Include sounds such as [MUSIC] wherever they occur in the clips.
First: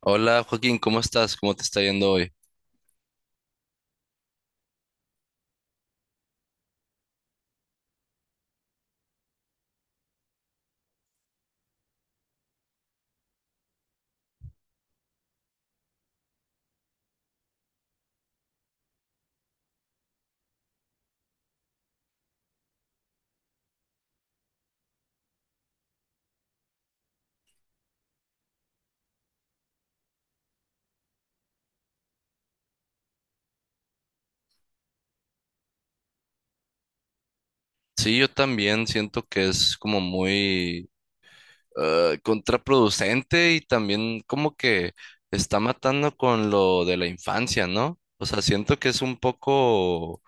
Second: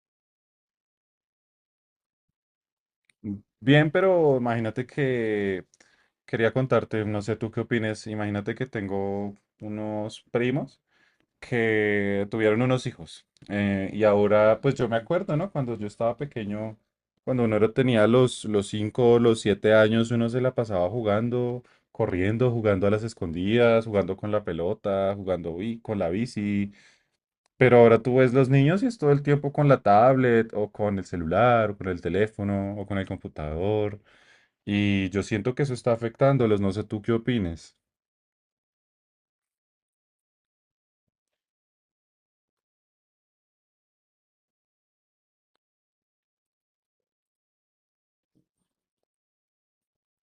Hola Joaquín, ¿cómo estás? ¿Cómo te está yendo hoy? Bien, pero imagínate que quería contarte, no sé tú qué opines, imagínate que tengo unos primos que tuvieron unos hijos y ahora pues yo me acuerdo, ¿no? Cuando yo estaba pequeño, cuando uno tenía los 5, los 7 años, uno se la pasaba jugando, corriendo, jugando a las escondidas, jugando con la pelota, jugando con la bici, pero ahora tú ves los niños y es todo el tiempo con la tablet o con el celular o con el teléfono o con el computador. Y yo siento que eso está afectándolos. No sé tú qué opines. Sí, yo también siento que es como muy contraproducente y también como que está matando con lo de la infancia, ¿no? O sea, siento que es un poco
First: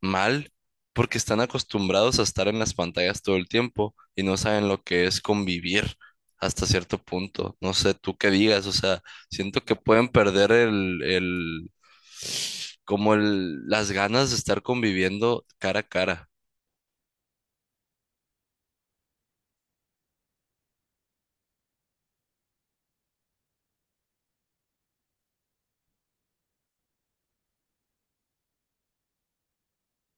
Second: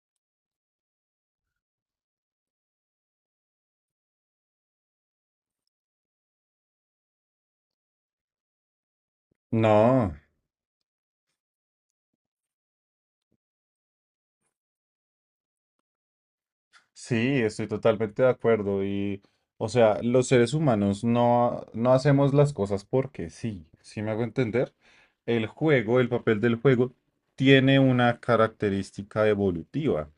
mal, porque están acostumbrados a estar en las pantallas todo el tiempo y no saben lo que es convivir hasta cierto punto. No sé tú qué digas, o sea, siento que pueden No, perder como el, las ganas de estar conviviendo cara a cara. sí, estoy totalmente de acuerdo. Y, o sea, los seres humanos no, no hacemos las cosas porque sí. ¿Sí me hago entender? El juego, el papel del juego, tiene una característica evolutiva.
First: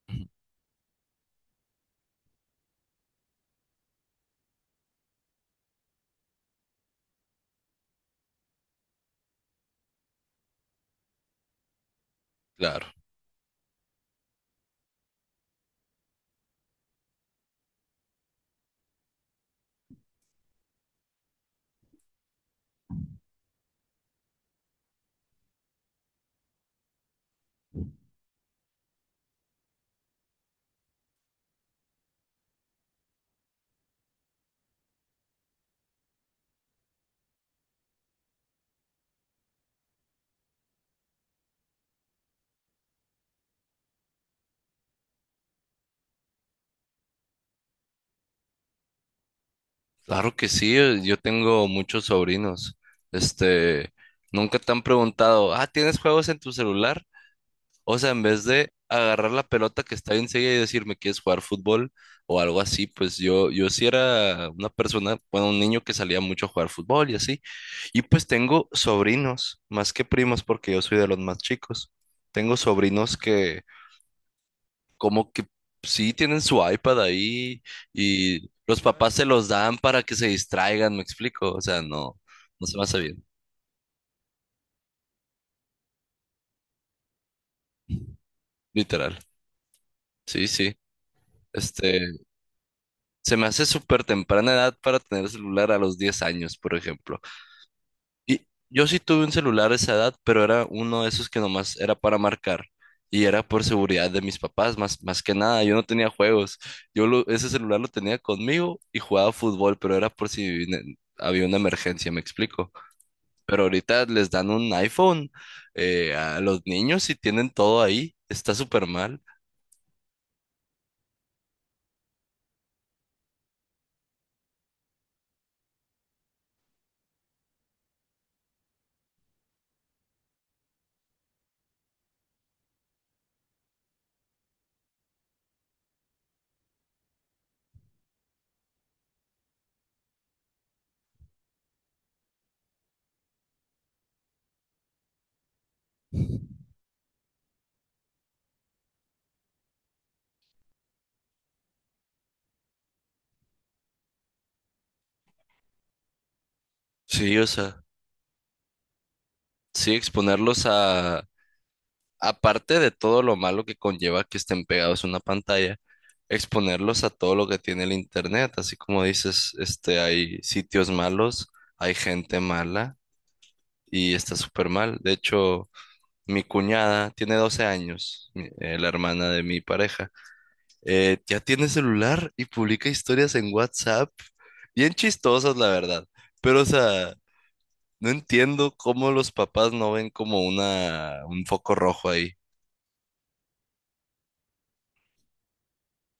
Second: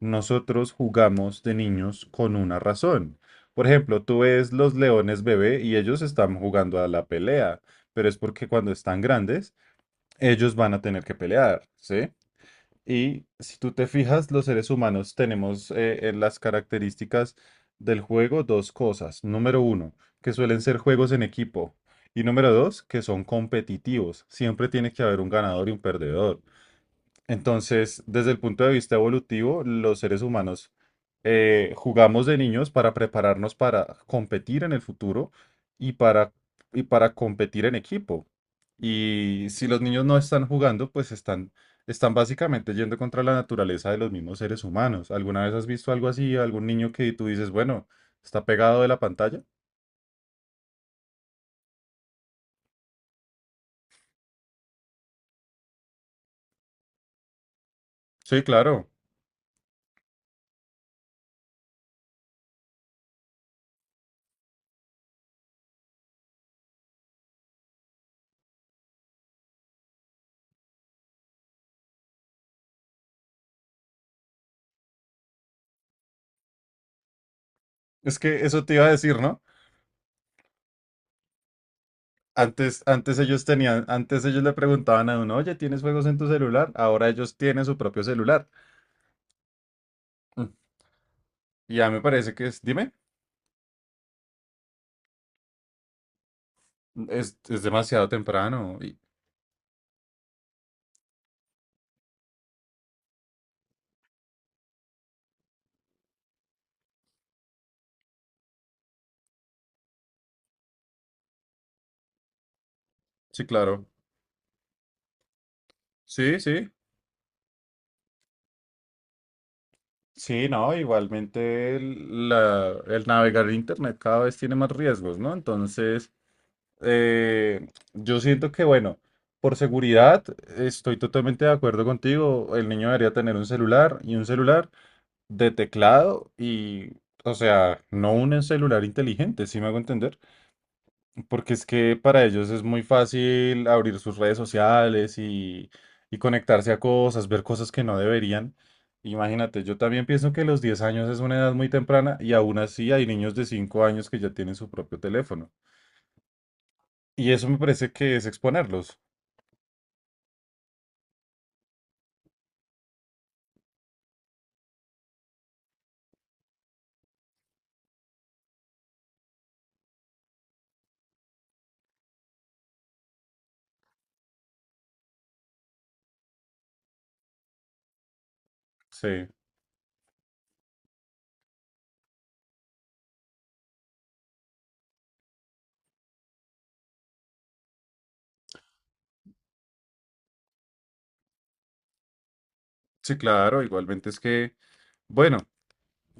Nosotros jugamos de niños con una razón. Por ejemplo, tú ves los leones bebé y ellos están jugando a la pelea, pero es porque cuando están grandes, ellos van a tener que pelear, ¿sí? Claro, Y si tú te fijas, los seres humanos tenemos en las características del juego dos cosas. Número uno, que suelen ser juegos en equipo. Y número dos, que son competitivos. Siempre tiene que haber un ganador y un perdedor. Entonces, desde el punto de vista evolutivo, los seres humanos jugamos de niños para prepararnos para competir en el futuro y para, y para competir en equipo. Y si los niños no están jugando, pues están básicamente yendo contra la naturaleza de los mismos seres humanos. ¿Alguna vez has visto algo así? ¿Algún niño que tú dices, bueno, está pegado de la pantalla? claro que sí, yo tengo muchos sobrinos. Este, nunca te han preguntado, ah, ¿tienes juegos en tu celular? O sea, en vez Sí, de claro. agarrar la pelota que está enseguida y decirme quieres jugar fútbol o algo así, pues yo sí era una persona, bueno, un niño que salía mucho a jugar fútbol y así. Y pues tengo sobrinos, más que primos, porque yo soy de los más chicos. Tengo sobrinos que como que sí tienen su iPad ahí Es que y eso te los iba a papás decir, se ¿no? los dan para que se distraigan, ¿me explico? O sea, no, no se me Antes, hace antes bien, ellos tenían, antes ellos le preguntaban a uno, oye, ¿tienes juegos en tu celular? Ahora ellos tienen su propio celular. literal. Sí, Mm. sí. Y ya Este, me parece que es, dime, se me hace súper temprana edad para tener celular a los 10 años, por ejemplo. es demasiado Y temprano. yo Y- sí tuve un celular a esa edad, pero era uno de esos que nomás era para marcar. Y era por seguridad de mis papás, más, más que nada. Yo no tenía juegos. Ese celular lo tenía conmigo y jugaba fútbol, pero era por si había una emergencia, me explico. sí, Pero claro. ahorita les dan un iPhone a Sí, los sí. niños y tienen todo ahí. Está súper mal. Sí, no, igualmente el navegar en internet cada vez tiene más riesgos, ¿no? Entonces, yo siento que, bueno, por seguridad, estoy totalmente de acuerdo contigo. El niño debería tener un celular y un celular de teclado y, o sea, no un celular inteligente, si me hago entender, porque es que para ellos es muy fácil abrir sus redes sociales y conectarse a cosas, ver cosas que no deberían. Imagínate, yo también pienso que los 10 años es una edad muy temprana y aún así hay niños de 5 años que ya tienen su propio teléfono. Y Sí, o eso me sea, parece que es exponerlos. sí, exponerlos a aparte de todo lo malo que conlleva que estén pegados a una pantalla, exponerlos a todo lo que tiene el internet, así como dices, este, hay sitios malos, hay gente mala y está súper mal. De hecho, mi cuñada tiene 12 años, la Sí, hermana de mi pareja, ya tiene celular y publica historias en WhatsApp, bien chistosas, la verdad, pero o sea... No entiendo cómo los papás no ven como una un foco rojo ahí. sí, claro, igualmente es que, bueno.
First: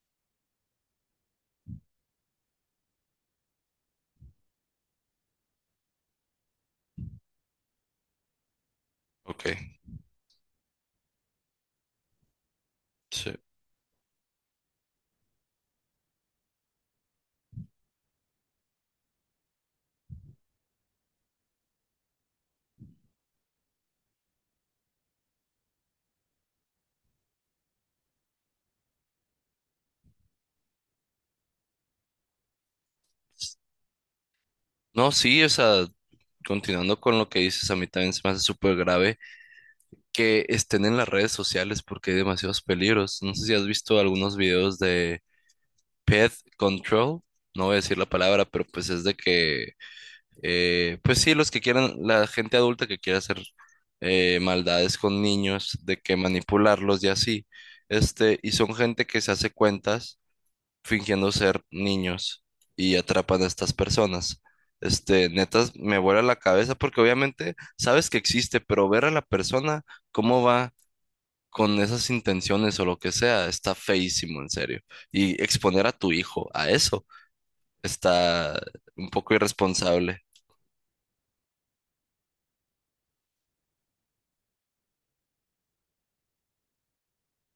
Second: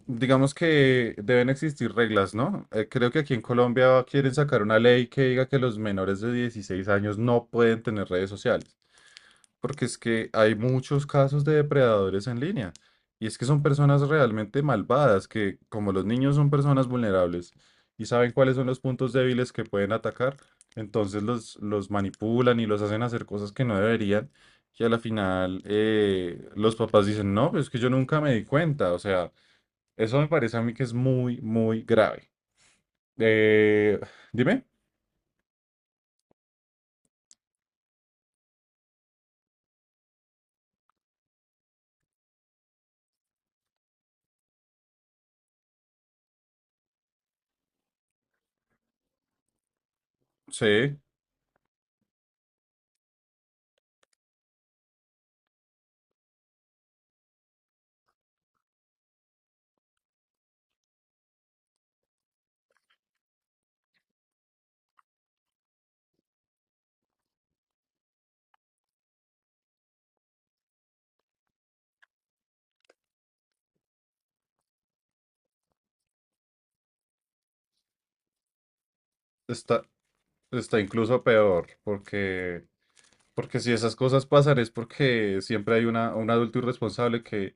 Digamos que deben existir reglas, ¿no? Creo que aquí en Colombia quieren sacar una ley que diga que los menores de 16 años no pueden tener redes sociales, Ok, porque es que hay muchos casos de depredadores en línea, y sí. es que son personas realmente malvadas, que como los niños son personas vulnerables y saben cuáles son los puntos débiles que pueden atacar, entonces los manipulan y los hacen hacer cosas que no deberían, y a la final los papás dicen, no, pero es que yo nunca me di cuenta, o sea. Eso me parece a mí que es muy, muy grave. Eh, dime, No, sí, o sea, continuando con lo que dices, a mí también se me hace súper grave que estén en las redes sociales porque hay demasiados peligros. No sé si has visto algunos videos de Pet Control, no voy a decir la palabra, pero pues es de que, sí, pues sí, los que quieran, la gente adulta que quiera hacer maldades con niños, de que manipularlos y así, este, y son gente que se hace cuentas fingiendo ser niños y atrapan a estas personas. Este, neta me vuela la cabeza porque obviamente sabes que existe, pero ver a la persona, cómo va con esas intenciones o lo que sea, está feísimo, en serio. Y exponer a tu hijo a eso está un poco está, irresponsable. está incluso peor, porque si esas cosas pasan es porque siempre hay un adulto irresponsable que,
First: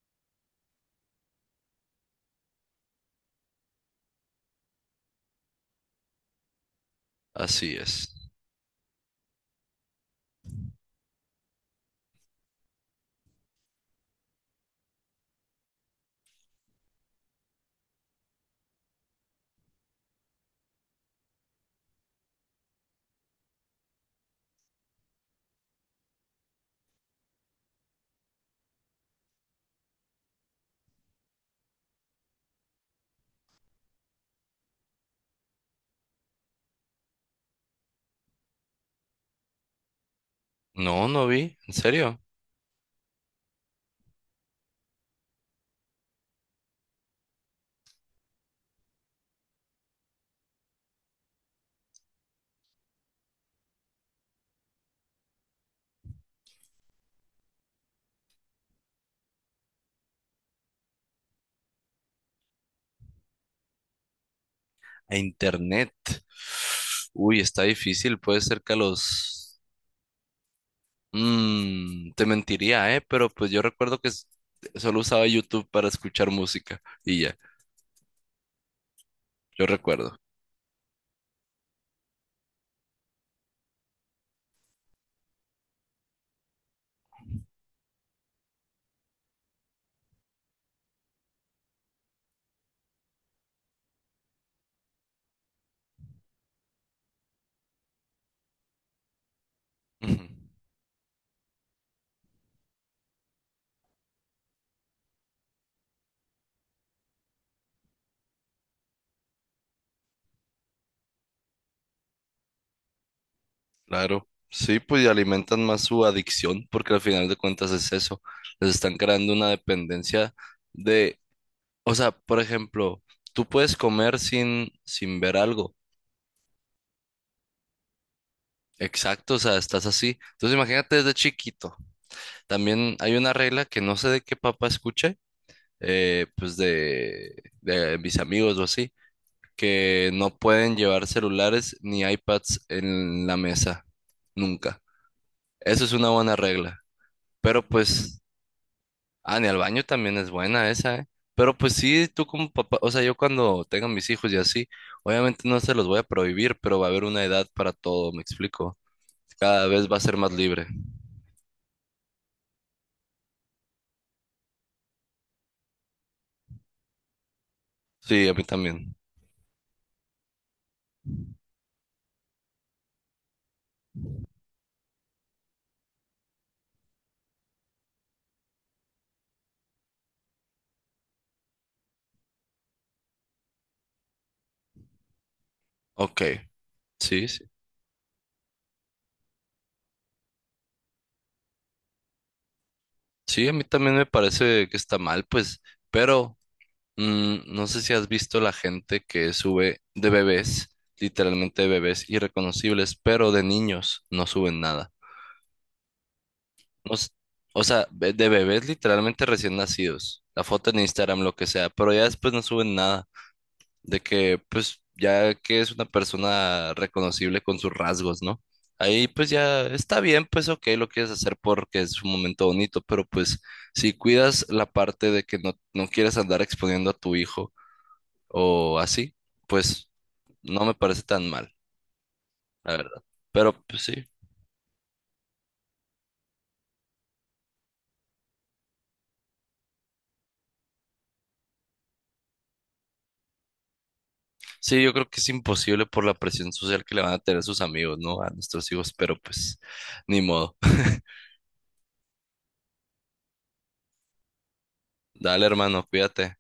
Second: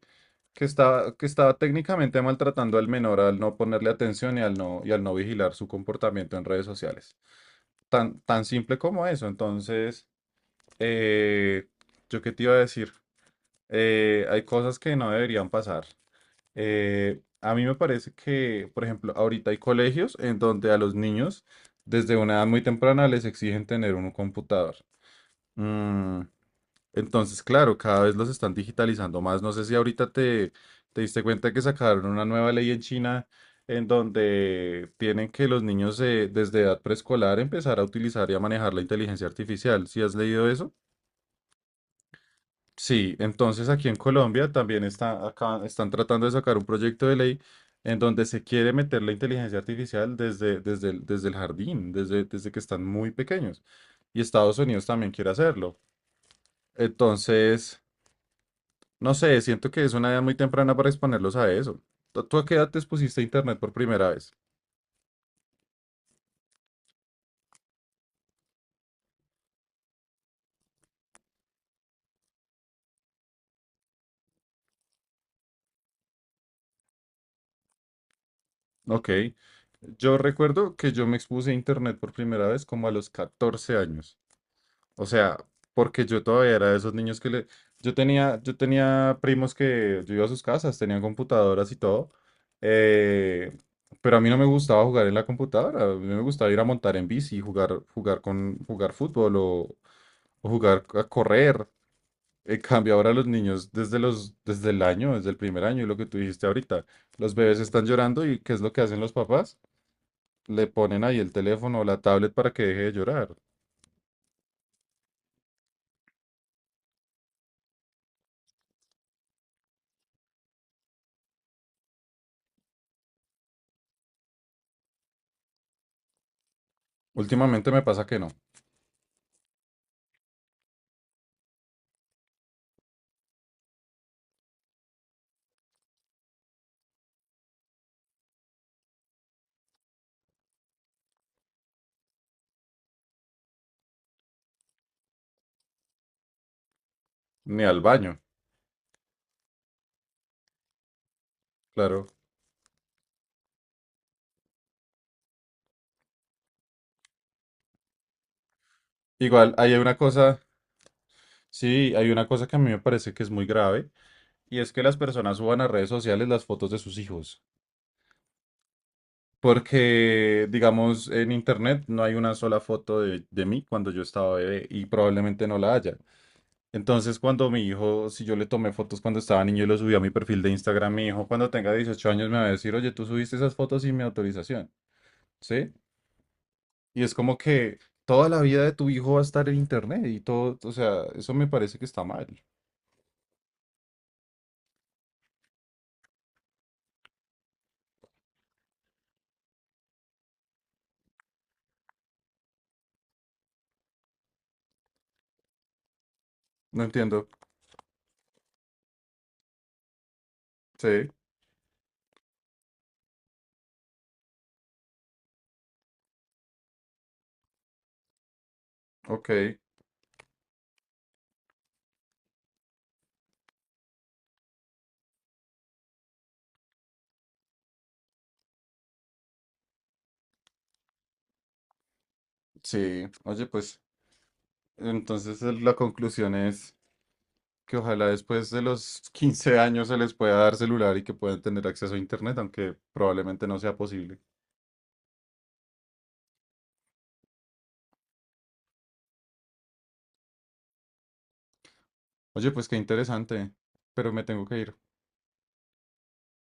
que está que estaba técnicamente maltratando al menor al no ponerle atención y al no vigilar su comportamiento en redes sociales. Así es. Tan, tan simple como eso. Entonces, eh, ¿yo qué te iba a decir? Hay cosas que no deberían pasar. A mí me parece que, por ejemplo, ahorita hay colegios en donde a los niños desde una edad muy temprana les exigen tener un computador. Mm, entonces, claro, cada vez los están digitalizando más. No sé si ahorita te diste cuenta que sacaron una nueva ley en China en donde tienen que los niños desde edad preescolar empezar a utilizar y a manejar la inteligencia artificial. ¿Si has leído eso? No, no vi, en serio. Sí, entonces aquí en Colombia también está, acá, están tratando de sacar un proyecto de ley en donde se quiere meter la inteligencia artificial desde el jardín, desde que están muy pequeños. Y Estados Unidos también quiere hacerlo. Entonces, no sé, siento que es una edad muy temprana para exponerlos a eso. ¿Tú a qué edad te expusiste a Internet por primera vez? A internet. Uy, está difícil, puede ser que a los te mentiría, ¿eh? Pero pues yo recuerdo que solo usaba YouTube para escuchar música y ya, Ok, yo recuerdo. yo recuerdo que yo me expuse a Internet por primera vez como a los 14 años. O sea, porque yo todavía era de esos niños que le. Yo tenía primos que yo iba a sus casas, tenían computadoras y todo, eh, pero a mí no me gustaba jugar en la computadora, a mí me gustaba ir a montar en bici, jugar fútbol o, Ujú. o jugar a correr. En cambio, ahora los niños, desde el primer año, y lo que tú dijiste ahorita, los bebés están llorando y ¿qué es lo que hacen los papás? Le ponen ahí el teléfono o la tablet para que deje de llorar. Claro, sí, pues y alimentan más su adicción porque al final de cuentas es eso, les están creando una dependencia de, o sea, por ejemplo, tú puedes comer sin, sin ver algo. Últimamente me pasa que no, Exacto, o sea, estás así. Entonces imagínate desde chiquito. También hay una regla que no sé de qué papá escuché, pues de mis amigos o así que no pueden llevar celulares ni iPads en la mesa, nunca. Eso es una buena regla. Pero ni al pues, baño. ah, ni al baño también es buena esa, ¿eh? Pero pues sí, Claro. tú como papá, o sea, yo cuando tenga mis hijos y así, obviamente no se los voy a prohibir, pero va a haber una edad para todo, ¿me explico? Igual, Cada ahí hay vez una va a ser más cosa, libre. sí, hay una cosa que a mí me parece que es muy grave, y es que las personas suban a redes sociales las fotos de sus hijos. Sí, a mí también. Porque, digamos, en internet no hay una sola foto de mí cuando yo estaba bebé, y probablemente no la haya. Entonces, cuando mi hijo, si yo le tomé fotos cuando estaba niño y lo subí a mi perfil de Instagram, mi hijo cuando tenga 18 años me va a decir, oye, tú subiste esas fotos sin mi autorización, ¿sí? Ok, Y es sí, como sí. que toda la vida de tu hijo va a estar en internet y todo, o sea, eso me parece que está mal. Sí, a mí también me parece que está mal, pues, pero mm, no sé si has visto la gente que sube de bebés, literalmente de bebés irreconocibles, pero de niños no suben nada. No No s- entiendo. o sea, de bebés literalmente recién nacidos. La foto en Sí, Instagram, lo que sea, pero ya después no suben nada. De que, pues, ya que es una persona reconocible con sus rasgos, ¿no? Ahí ok, pues ya está bien, pues ok, lo quieres hacer porque es un momento bonito, pero pues si cuidas la parte de que no, no quieres andar exponiendo a tu hijo o así, pues no me parece tan mal, la verdad. sí. Oye, Pero pues pues sí, entonces la conclusión es que ojalá después de los 15 años se les pueda dar celular y que puedan tener acceso a internet, aunque probablemente no sea posible. sí, yo creo que es imposible por la presión social que le van a tener sus amigos, ¿no? A nuestros hijos, pero pues ni modo. Oye, pues qué interesante, pero me tengo que ir. [LAUGHS] Dale, hermano, cuídate.